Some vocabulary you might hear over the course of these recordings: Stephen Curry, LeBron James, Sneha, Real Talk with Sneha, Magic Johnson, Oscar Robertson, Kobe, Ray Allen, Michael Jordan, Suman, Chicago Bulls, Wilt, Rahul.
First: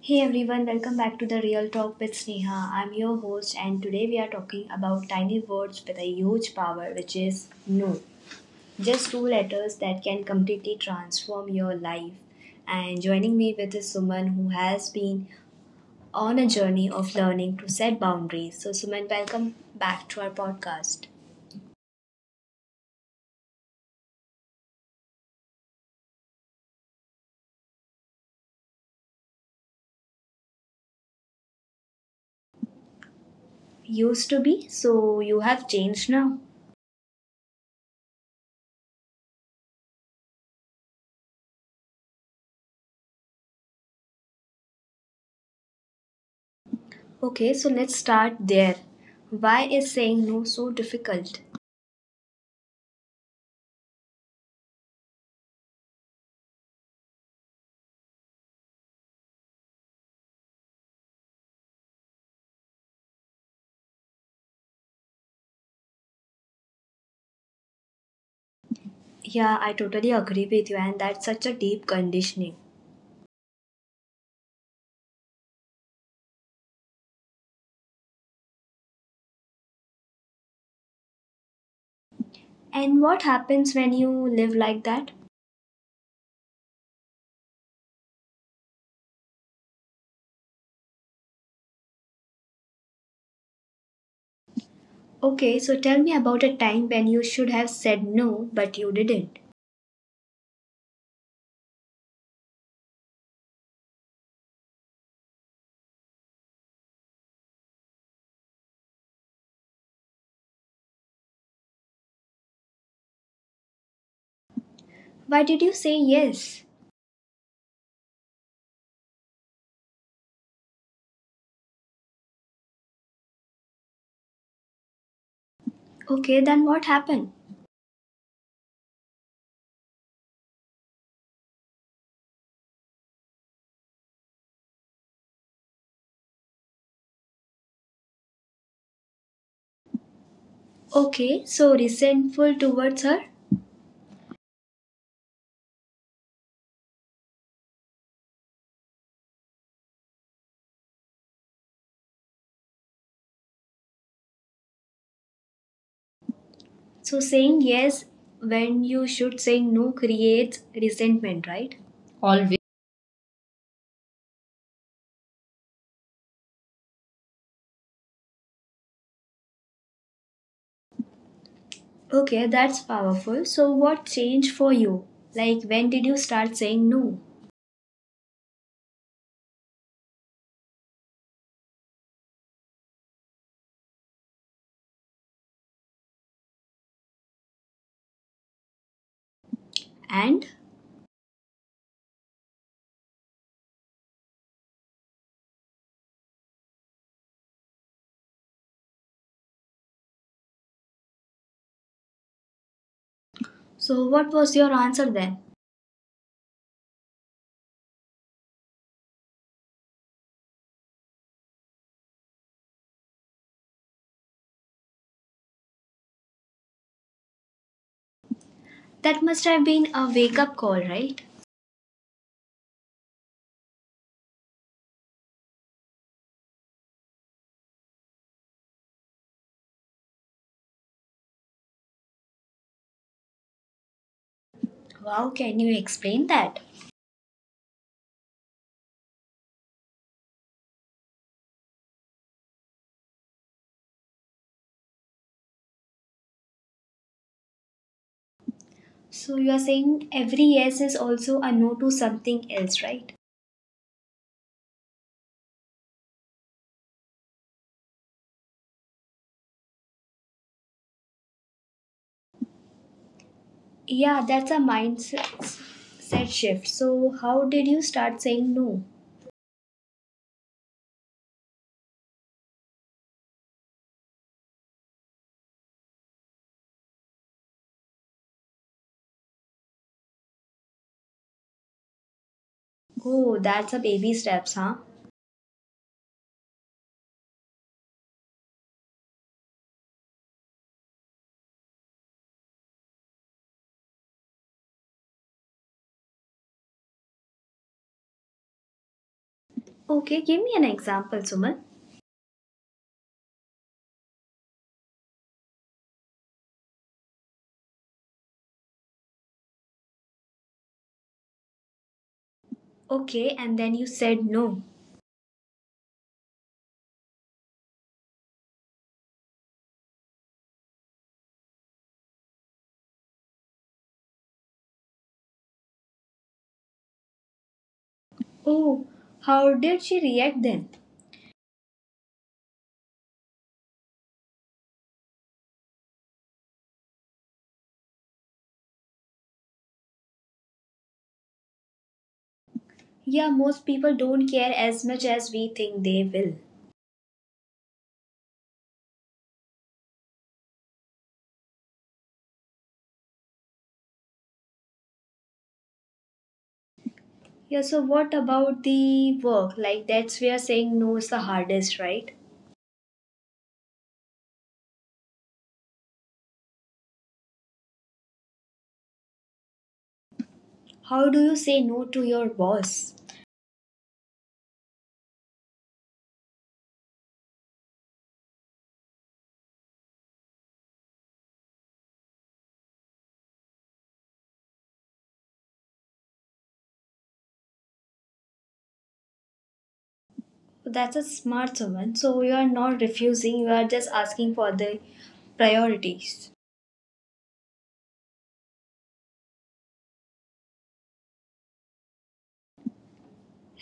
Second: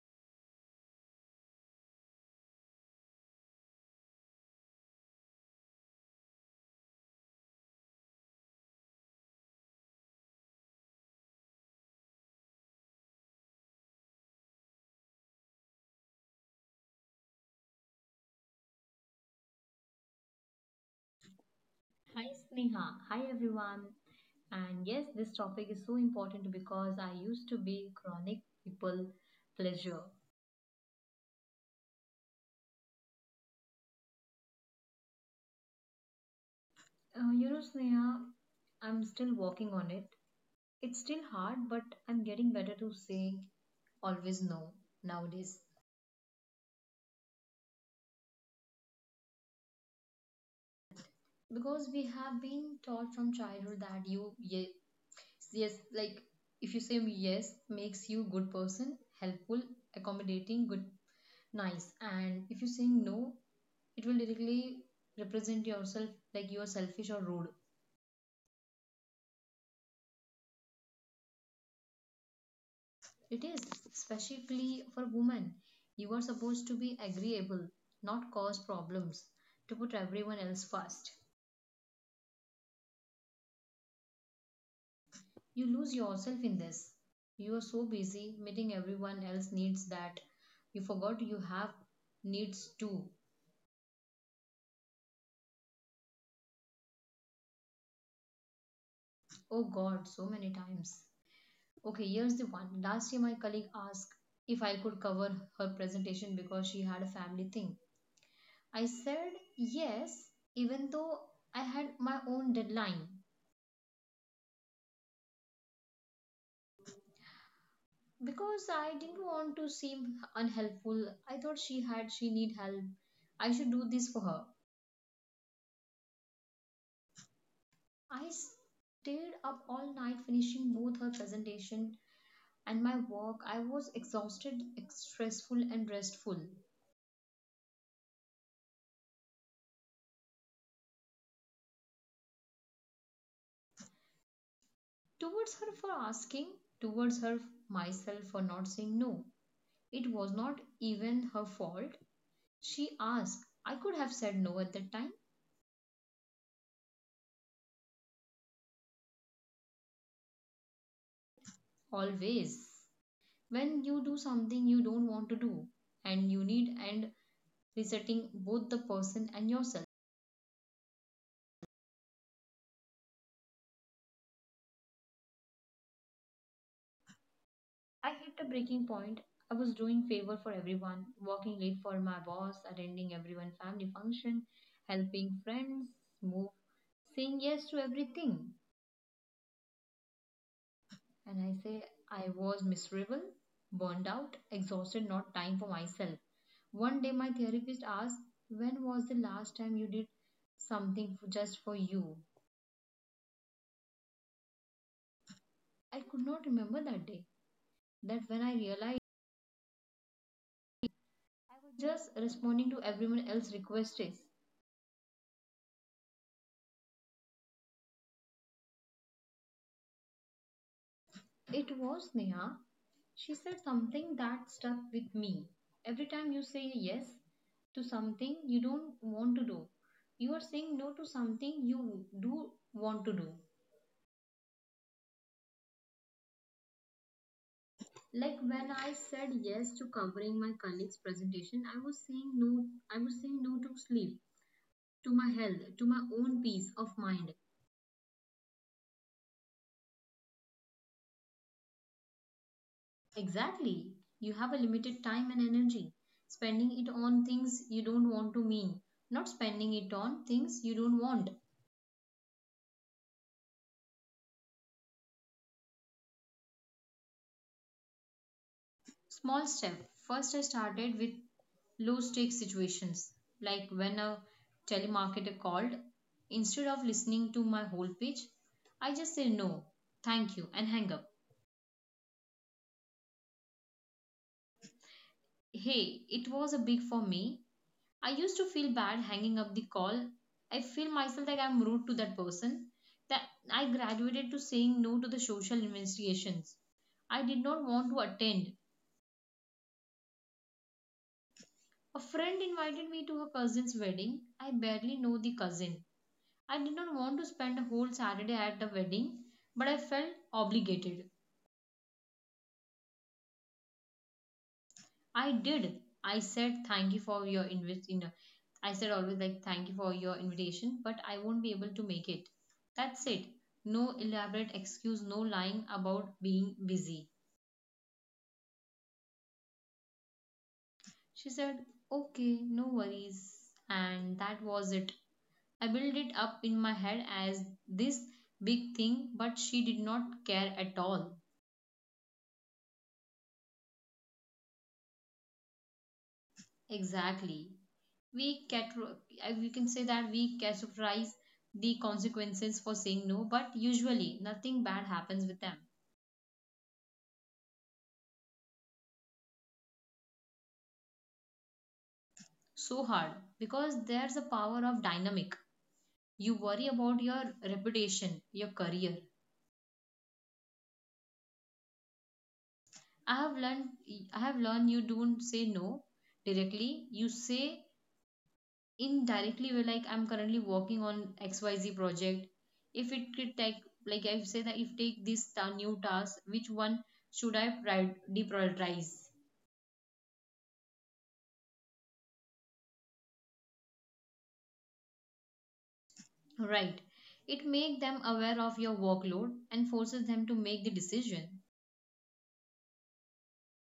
Hey everyone, welcome back to the Real Talk with Sneha. I'm your host, and today we are talking about tiny words with a huge power, which is no. Just two letters that can completely transform your life. And joining me with is Suman, who has been on a journey of learning to set boundaries. So, Suman, welcome back to our podcast. Hi Sneha. Hi everyone. And yes, this topic is so important because I used to be chronic people pleasure. Used to be, so you have changed now. Sneha, I'm still working on it. It's still hard, but I'm getting better to say always no nowadays Okay, so let's start there. Why is saying no so difficult? because we have been taught from childhood that you yes, yes like if you say yes makes you good person helpful accommodating good nice, and if you're saying no it will directly represent yourself like you are selfish or rude. Yeah, I totally agree with you, and that's such a deep conditioning. It is, especially for women. You are supposed to be agreeable, not cause problems, to put everyone else first. And what happens when you live like that? You lose yourself in this. You are so busy meeting everyone else needs that you forgot you have needs too. Okay, so tell me about a time when you should have said no, but you didn't. Oh god, so many times. Okay, here's the one. Last year, my colleague asked if I could cover her presentation because she had a family thing. I said yes, even though I had my own deadline, Why did you say yes? because I didn't want to seem unhelpful. I thought she need help. I should do this for her. Okay, then what happened? I stayed up all night finishing both her presentation and my work. I was exhausted, stressful, and restful. Okay, so resentful towards her? Towards her for asking, towards her, myself for not saying no. It was not even her fault. She asked. I could have said no at that time. So saying yes when you should say no creates resentment, right? Always. When you do something you don't want to do and you need and resetting both the person and yourself. Okay, that's powerful. So, what changed for you? Like, when did you start saying no? I hit a breaking point. I was doing favor for everyone, working late for my boss, attending everyone family function, helping friends move, saying yes to everything. And And I say, I was miserable, burned out, exhausted, not time for myself. One day, my therapist asked, when was the last time you did just for you? so, what was your answer then? I could not remember that day. That when I realized I was just responding to everyone else's requests. That must have been a wake up call, right? It was Neha. She said something that stuck with me. Every time you say yes to something you don't want to do, you are saying no to something you do want to do. Wow, can you explain that? Like when I said yes to covering my colleague's presentation, I was saying no, I was saying no to sleep, to my health, to my own peace of mind. So, you are saying every yes is also a no to something else, right? Exactly. You have a limited time and energy. Spending it on things you don't want to mean not spending it on things you don't want. Yeah, that's a mindset shift. So, how did you start saying no? Small step. First I started with low stakes situations, like when a telemarketer called, instead of listening to my whole pitch I just say no thank you and hang up. Oh, that's a baby steps, huh? Hey, it was a big for me. I used to feel bad hanging up the call. I feel myself like I'm rude to that person. That I graduated to saying no to the social investigations. I did not want to attend. Okay, give me an example, Suman. A friend invited me to her cousin's wedding. I barely know the cousin. I did not want to spend a whole Saturday at the wedding, but I felt obligated. Okay, and then you said no. I did. I said thank you for your invite. I said always like thank you for your invitation, but I won't be able to make it. That's it. No elaborate excuse, no lying about being busy. Oh, how did she react then? She said, okay, no worries. And that was it. I built it up in my head as this big thing, but she did not care at all. Yeah, most people don't care as much as we think they will. Exactly. we cat we can say that we categorize the consequences for saying no, but usually nothing bad happens with them. Yeah, so what about the work? Like, that's where saying no is the hardest, right? So hard, because there's a power of dynamic. You worry about your reputation, your career. How do you say no to your boss? I have learned you don't say no directly, you say indirectly, we're like I'm currently working on XYZ project. If it could take, like I say that if take new task, which one should I deprioritize? That's a smart woman. So, you are not refusing, you are just asking for the priorities. Right. It makes them aware of your workload and forces them to make the decision.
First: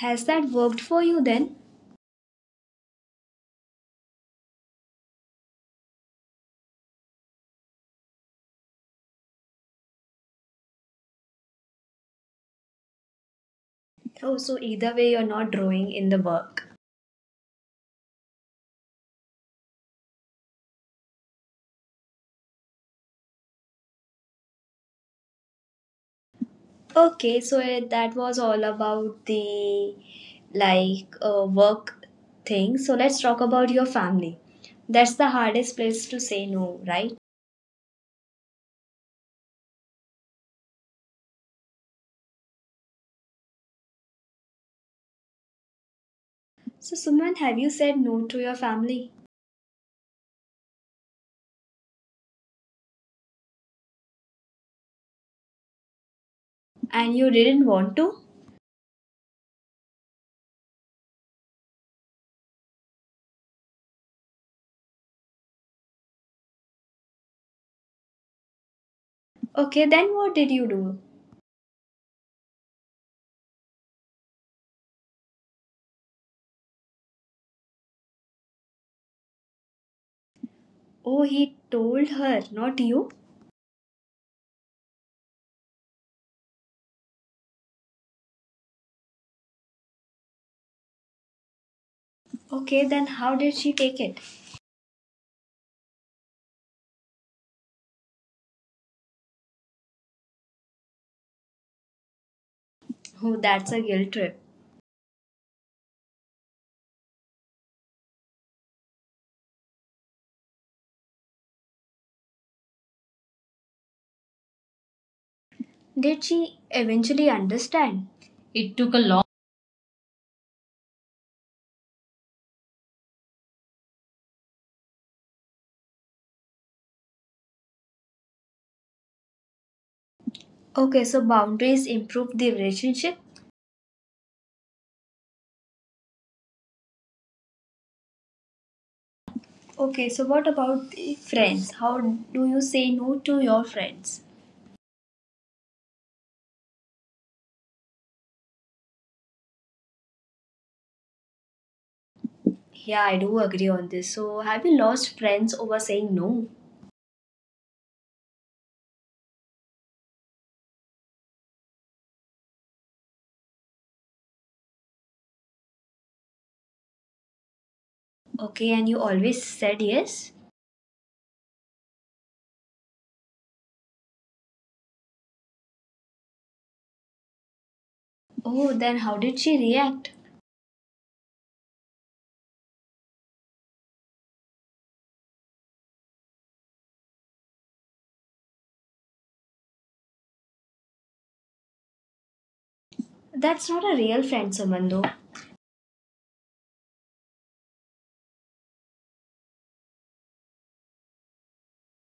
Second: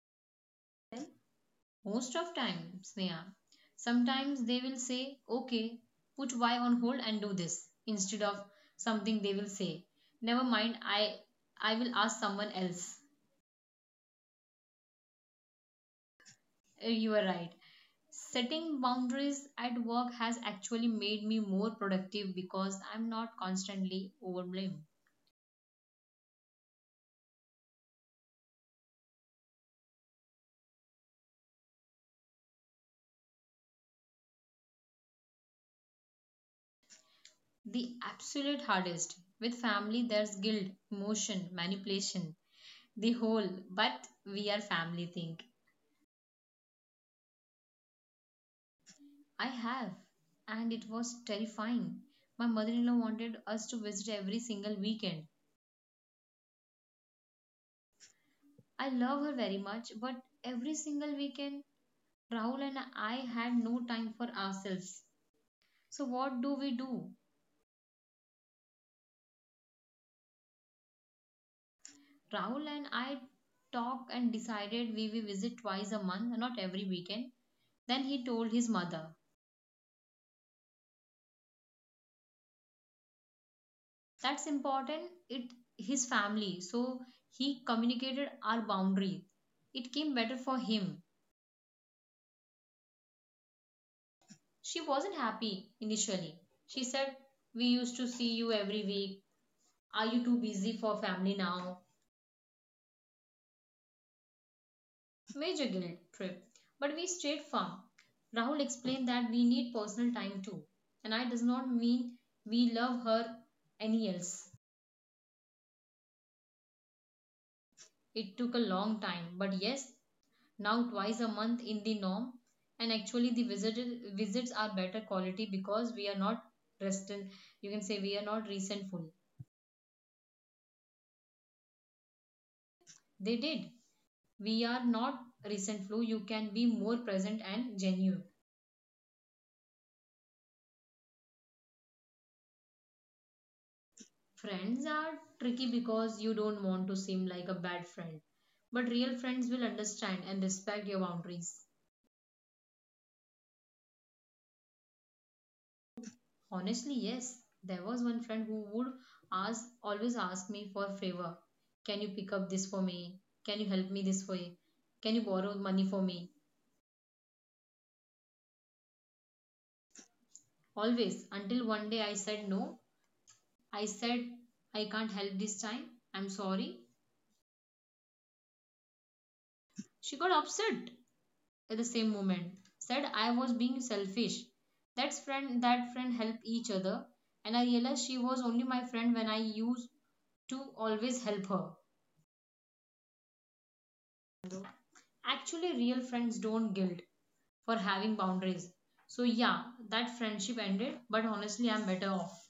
Has that worked for you then? Most of time, Sneha. Sometimes they will say, okay, put Y on hold and do this, instead of something they will say never mind, I will ask someone else. Oh, so either way, you're not drawing in the Eh, you are work. right. Setting boundaries at work has actually made me more productive because I'm not constantly overwhelmed. Okay, so it, that was all about the like work thing. So, let's talk about your family. That's the hardest place to say no, right? The absolute hardest. With family, there's guilt, emotion, manipulation, the whole, but we are family thing. So, Suman, have you said no to your family? I have, and it was terrifying. My mother in law wanted us to visit every single weekend. And you didn't want to? I love her very much, but every single weekend, Rahul and I had no time for ourselves. So, what do we do? Okay, then what did you do? Rahul and I talked and decided we will visit twice a month, not every weekend. Then he told his mother. Oh, he told her, not you. That's important. It, his family, so he communicated our boundary. It came better for him. Okay, then how did she take it? She wasn't happy initially. She said, we used to see you every week, are you too busy for family now? Oh, that's a guilt trip. Major guilt trip, but we stayed firm. Rahul explained that we need personal time too, and I does not mean we love her any else. Did she eventually understand? It took a It long took a time, long. but yes. Now twice a month in the norm, and actually visits are better quality because we are not restant, you can say we are not resentful. Okay, so boundaries improve the relationship. They did. We are not resentful, you can be more present and genuine. Okay, so what about the friends? How do you say no to your friends? Friends are tricky because you don't want to seem like a bad friend, but real friends will understand and respect your boundaries. Yeah, I do agree on this. So, have you lost friends over saying no? Honestly, yes. There was one friend who would ask always ask me for favor. Can you pick up this for me? Can you help me this way? Can you borrow money for me? Okay, and you always said yes? Always until one day I said no. I said I can't help this time. I'm sorry. Oh, then how did she She got react? upset at the same moment. Said I was being selfish. That friend help each other, and I realized she was only my friend when I used to always help her. That's not a real friend, Samando. Actually real friends don't guilt for having boundaries. So, yeah, that friendship ended, but honestly, I'm better off.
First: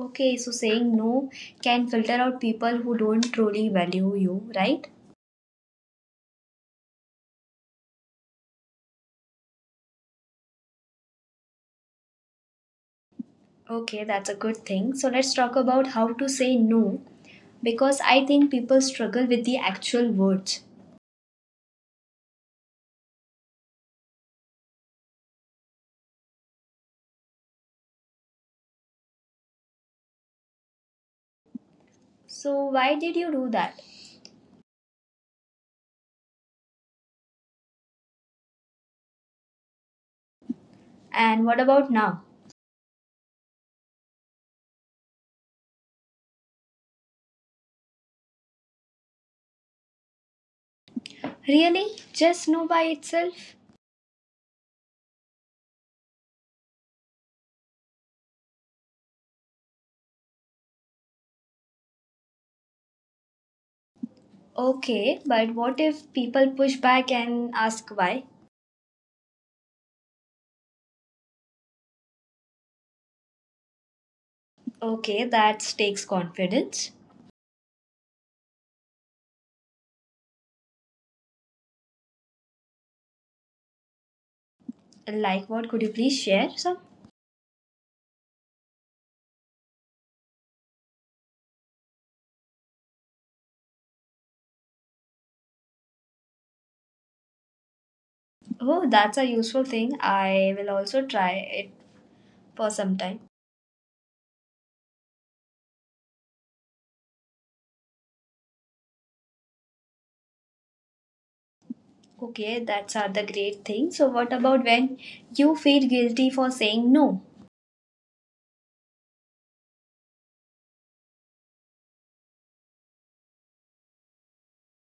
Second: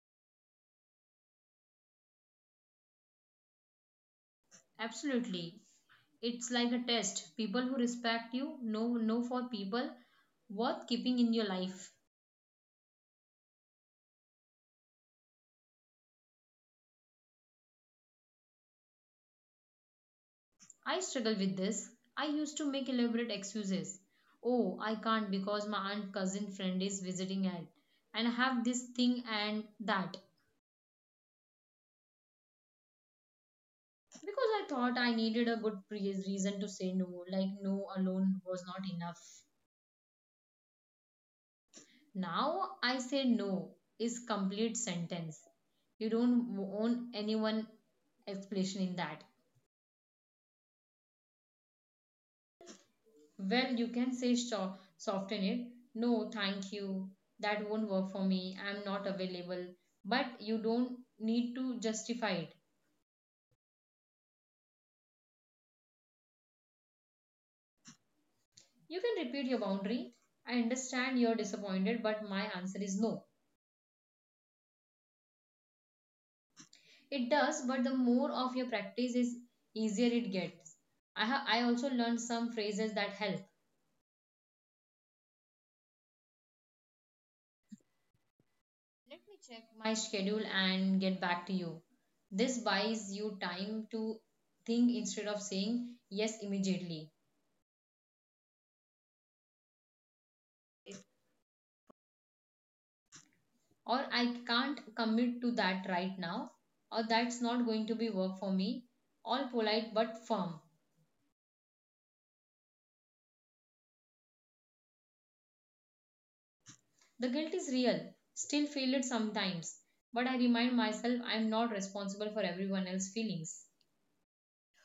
Okay, so saying no can filter out people who don't truly value you, right? Absolutely. It's like a test. People who respect you know for people worth keeping in your life. Okay, that's a good thing. So let's talk about how to say no because I think people struggle with the actual words. I struggle with this. I used to make elaborate excuses. Oh, I can't because my aunt cousin friend is visiting at and I have this thing and that. So, why did you do that? Because I thought I needed a good reason to say no, like no alone was not enough. And what about now? Now I say no is complete sentence. You don't own anyone explanation in that. Really? Just no by itself? Well, you can say soften it. No, thank you. That won't work for me. I'm not available. But you don't need to justify it. Okay, but what if people push back and ask why? You can repeat your boundary. I understand you're disappointed, but my answer is no. Okay, that takes confidence. It does, but the more of your practice is easier it gets. I also learned some phrases that help. Like what? Could you please share some? Let me check my schedule and get back to you. This buys you time to think instead of saying yes immediately. Oh, that's a useful thing. I will also try it for some time. Or I can't commit to that right now. Or that's not going to be work for me. All polite but firm. Okay, that's are the great thing. So what about when you feel guilty for saying The no? guilt is real. Still feel it sometimes. But I remind myself I'm not responsible for everyone else's feelings.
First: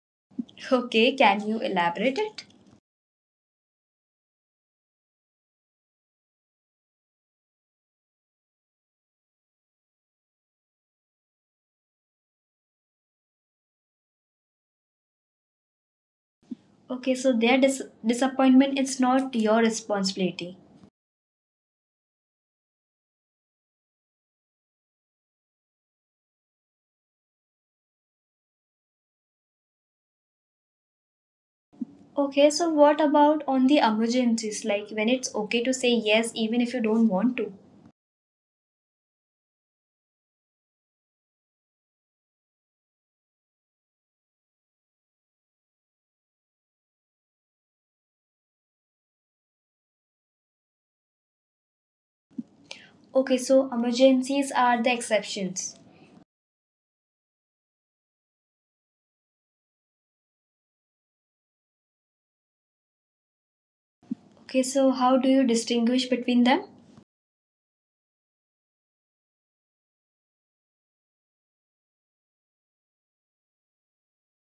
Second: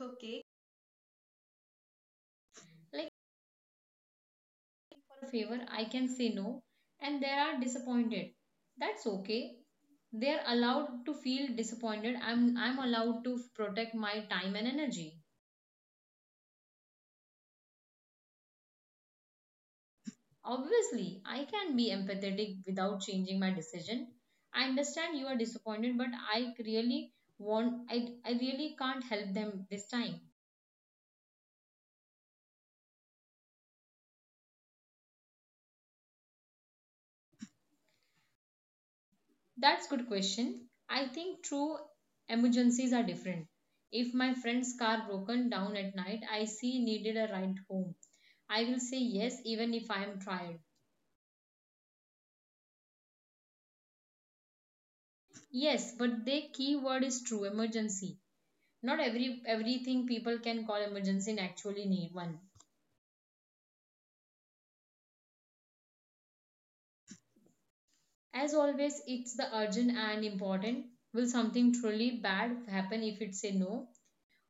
Okay. Okay, can you elaborate it? Like favor, I can say no, and they are disappointed. That's okay. They are allowed to feel disappointed. I'm allowed to protect my time and energy. Okay, so their disappointment is not your responsibility. Obviously, I can be empathetic without changing my decision. I understand you are disappointed, but I really want I really can't help them this time. Okay, so what about on the emergencies like when it's okay to say yes even if you don't want to? That's good question. I think true emergencies are different. If my friend's car broken down at night, I see needed a ride home. I will say yes even if I am tired. Okay, so emergencies are the exceptions. Yes, but the key word is true emergency. Not everything people can call emergency and actually need one. Okay, so how do you distinguish between them? As always, it's the urgent and important. Will something truly bad happen if it say no?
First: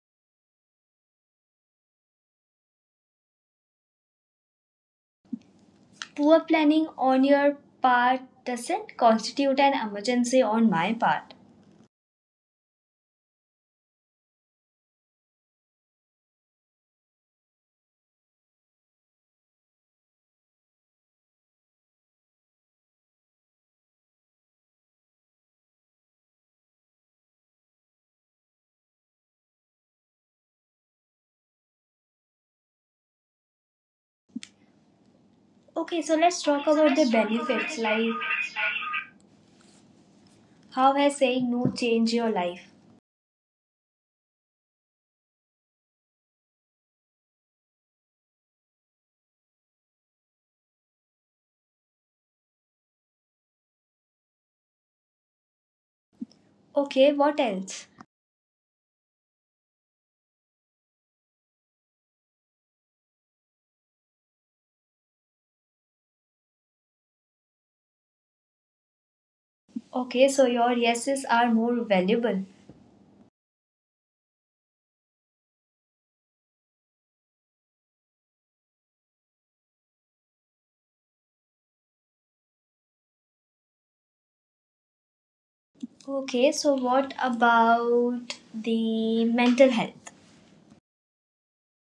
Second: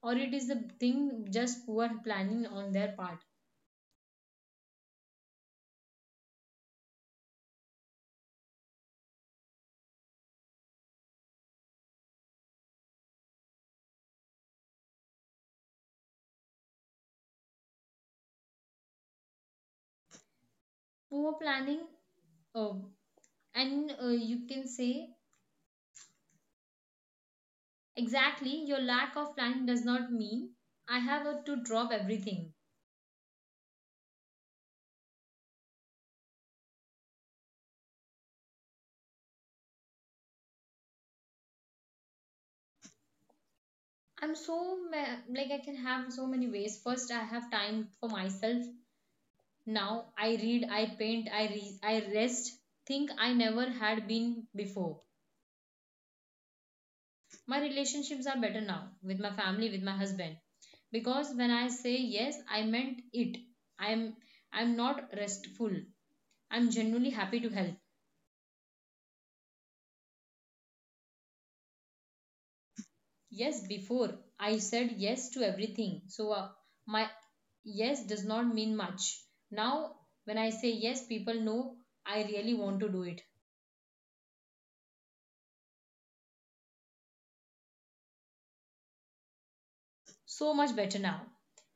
Or it is the thing just poor planning on their part. Poor planning on your part doesn't constitute an emergency on my part. Poor planning uh, and you can say exactly your lack of planning does not mean I have to drop everything. Okay, so let's talk about the benefits like how has saying no changed your life? I'm so like I can have so many ways. First I have time for myself now, I read, I paint, I rest, think I never had been before. Okay, what My else? relationships are better now, with my family, with my husband, because when I say yes I meant it. i'm I'm not restful, I'm genuinely happy to help. Okay, so your yeses are more valuable. Yes, before I said yes to everything. So my yes does not mean much. Now, when I say yes, people know I really want to do it. Okay, so what about the mental health So much better now.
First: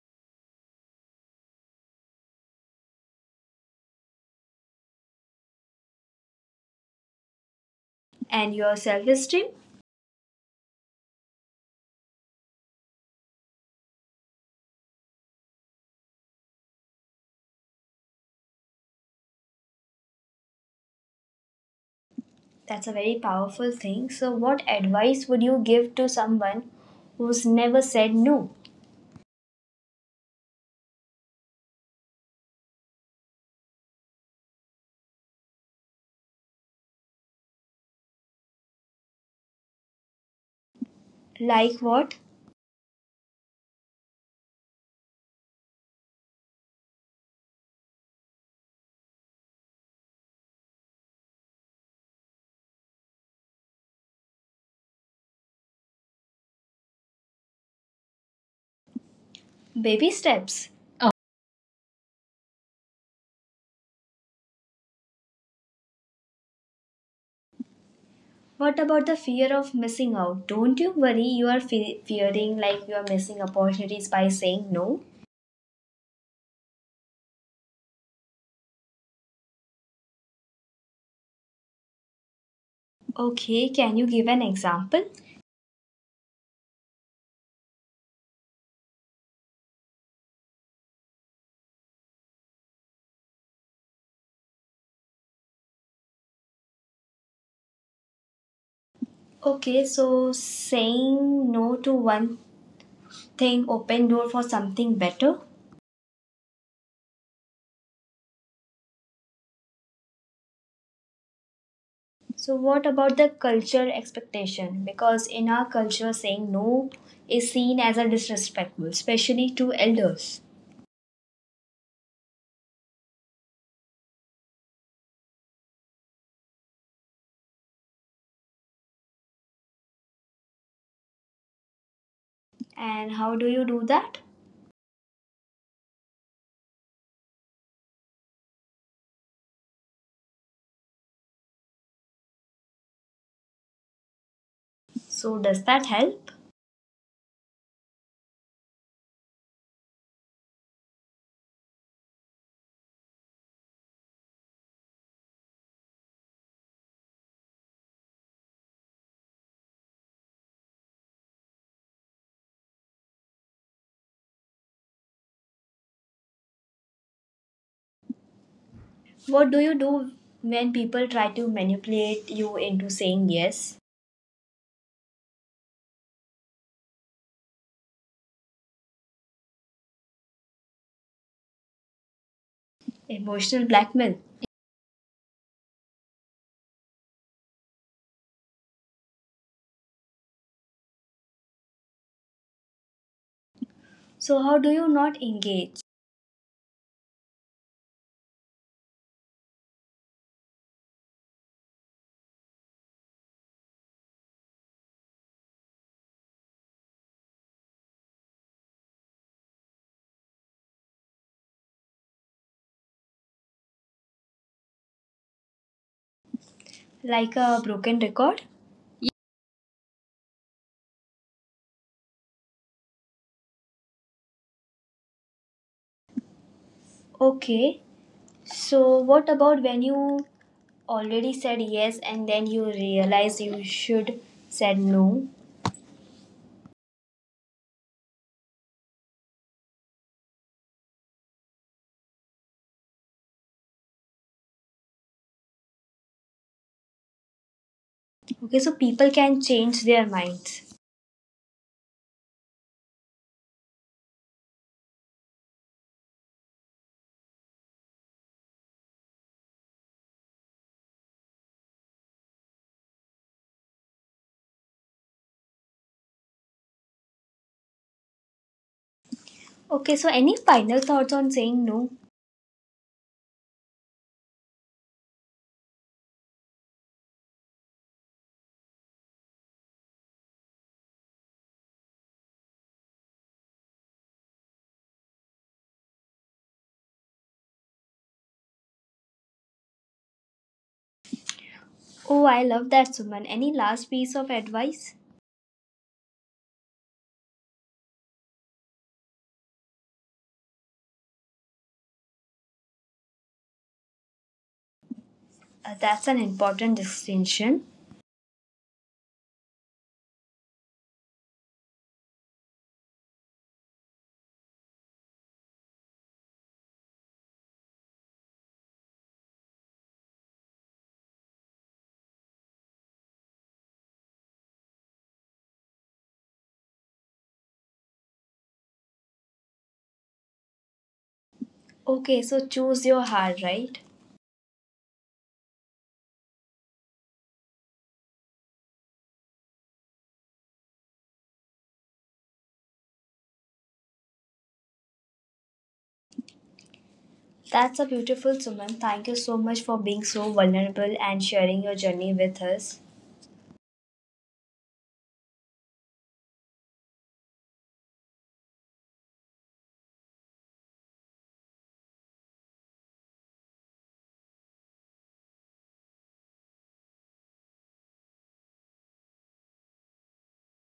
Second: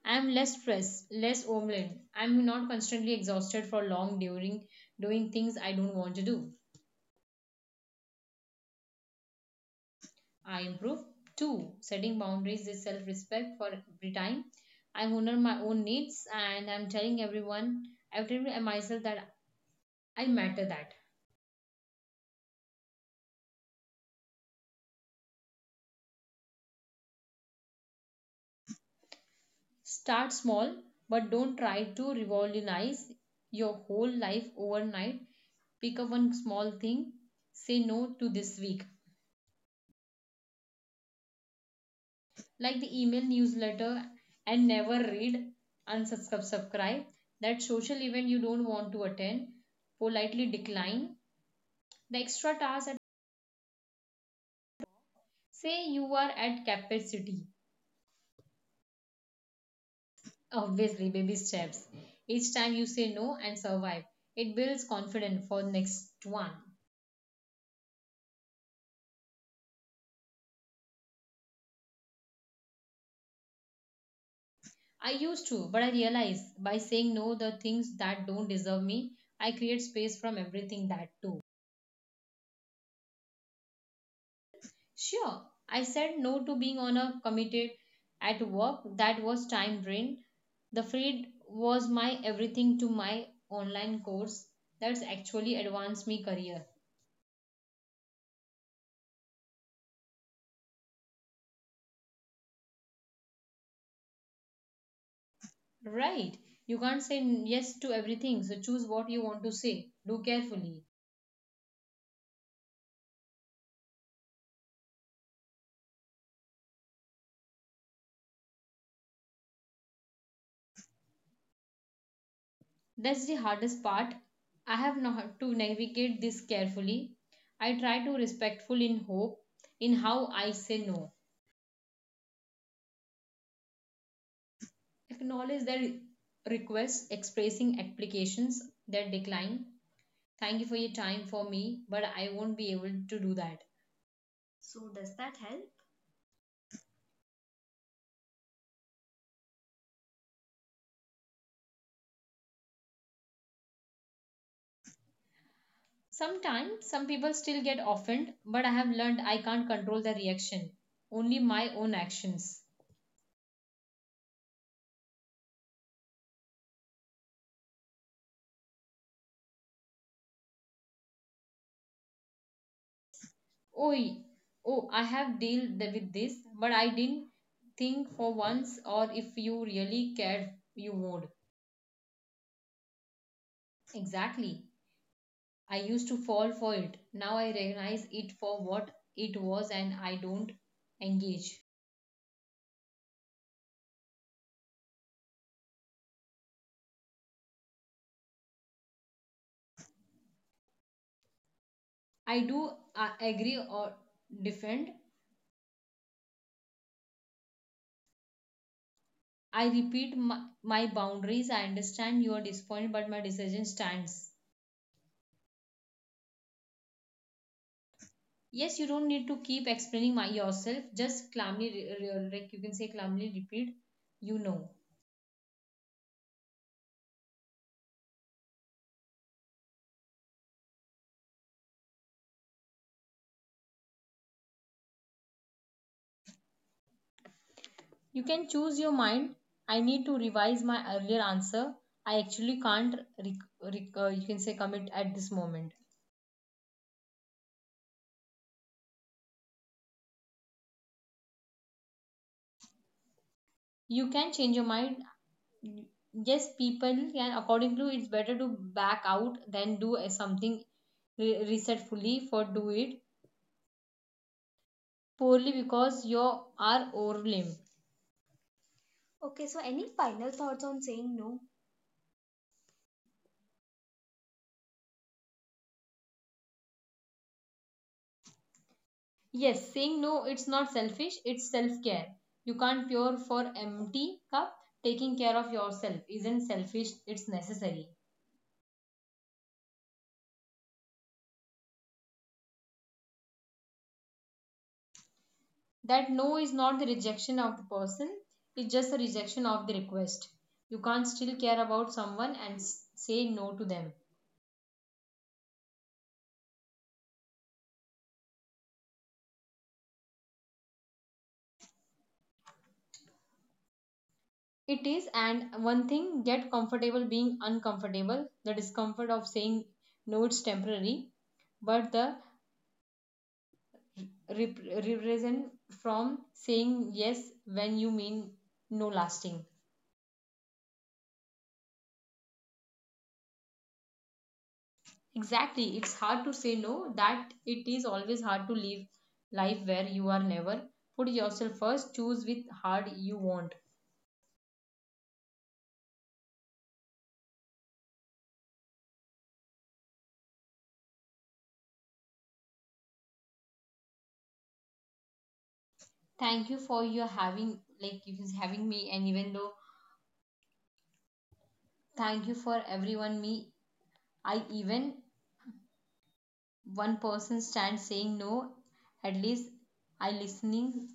I am less stressed, less overwhelmed. I am not constantly exhausted for long during doing things I don't want to do. and your self esteem? I improve. Two, setting boundaries is self respect for every time. I honor my own needs and I'm telling everyone, I tell myself that I matter that. That's a very powerful thing. So, what advice would you give to someone who's never said no? Start small, but don't try to revolutionize your whole life overnight. Pick up one small thing, say no to this week, Like what? like the email newsletter, and never read, unsubscribe, subscribe. That social event you don't want to attend, politely decline. The extra task at say you are at capacity. Baby steps. Obviously, baby steps. Each time you say no and survive, it builds confidence for next one. What about the fear of missing out? Don't you worry, you are fearing like you are missing opportunities by saying no. I used to, but I realized by saying no the things that don't deserve me, I create space from everything that too. Okay, can you give an example? Sure, I said no to being on a committed at work that was time drained. The feed was my everything to my online course that's actually advanced me career. Okay, so saying no to one thing open door for something better. Right. You can't say yes to everything, so choose what you want to say. Do carefully. So what about the culture expectation? Because in our culture saying no is seen as a disrespectful, especially to elders. That's the hardest part. I have not to navigate this carefully. I try to respectful in hope in how I say no. And how do you do that? Acknowledge their requests, expressing applications, that decline. Thank you for your time for me, but I won't be able to do that. So, does So that does help? that help? Sometimes some people still get offended, but I have learned I can't control their reaction, only my own actions. What do you do when people try to manipulate you into saying yes? Oh, oh, I have dealt with this, but I didn't think for once or if you really cared, you would. Emotional blackmail. Exactly. I used to fall for it. Now I recognize it for what it was and I don't engage. So, how do you not engage? I do agree or defend. I repeat my boundaries. I understand you are disappointed, but my decision stands. Like a broken record? Yes, you don't need to keep explaining my yourself. Just calmly, like you can say, calmly repeat, you know. Okay, so what about when you already said yes and then you realize you should said no? You can choose your mind. I need to revise my earlier answer. I actually can't, you can say, commit at this moment. Okay, so people can change their minds. You can change your mind. Yes, people can. According to it's better to back out than do a something reset fully for do it poorly because you are overwhelmed. Okay, so Okay, any so any final thoughts final on thoughts saying on no? saying no? Yes, saying no, it's not selfish, it's self care. You can't pour for empty cup. Taking care of yourself isn't selfish, it's necessary. Oh, I love that, Suman. Any last piece of advice? That no is not the rejection of the person, it's just a rejection of the request. You can't still care about someone and say no to them. That's an important distinction. It is, and one thing, get comfortable being uncomfortable. The discomfort of saying no, it's temporary, but the rep- represent from saying yes when you mean no lasting Okay, so choose your heart, right? exactly it's hard to say no that it is always hard to live life where you are never put yourself first choose with hard you want That's a beautiful Suman. Thank you so much for being so vulnerable and sharing your journey with us. thank you for your having like you is having me and even though thank you for everyone me I even one person stand saying no at least I listening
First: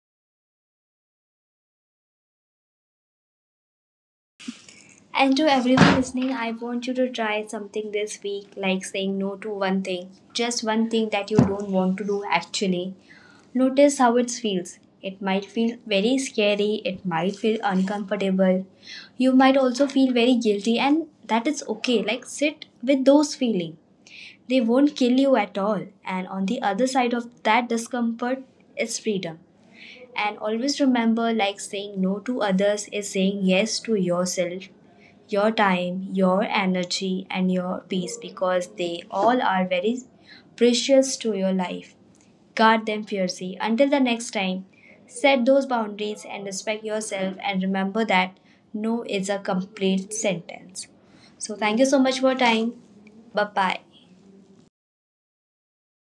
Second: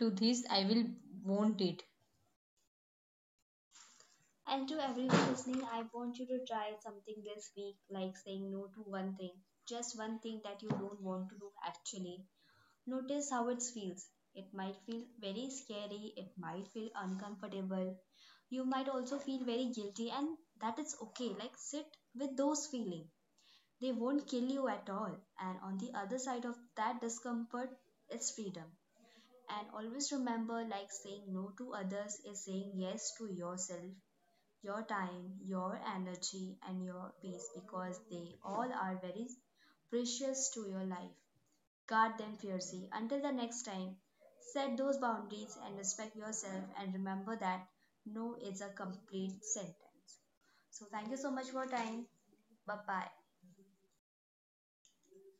to this I will want it. And to everyone And to listening, I everyone want you listening, to I try want you to something try this week, something like this week, saying no to like one saying no thing, to one just thing, one thing just that you one thing don't that you want to don't do want to do actually. actually. Notice how it Notice how it feels. feels. It might It might feel feel very very scary, scary, it might it feel might feel uncomfortable. uncomfortable. You might You also might feel also very feel guilty, very and guilty, that and is okay. that is Like, sit okay. Like, with sit those with feelings. those feelings. They won't kill They you at won't all. kill you And at on all. the other And side on of the other that side of that discomfort is discomfort freedom. is freedom. And always And always remember, like, remember saying like no saying to no to others is others is saying saying yes yes to to yourself, yourself, your your time, time, your your energy, energy, and and your your peace peace because because they they all all are are very very precious precious to to your your life. life. Guard Guard them them fiercely. fiercely. Until Until the the next next time, time, set set those those boundaries boundaries and and respect respect yourself, yourself and and remember remember that that no no is is a a complete complete sentence. sentence. So, So, thank you thank you so so much much for your for your time. time. Bye Bye bye. bye.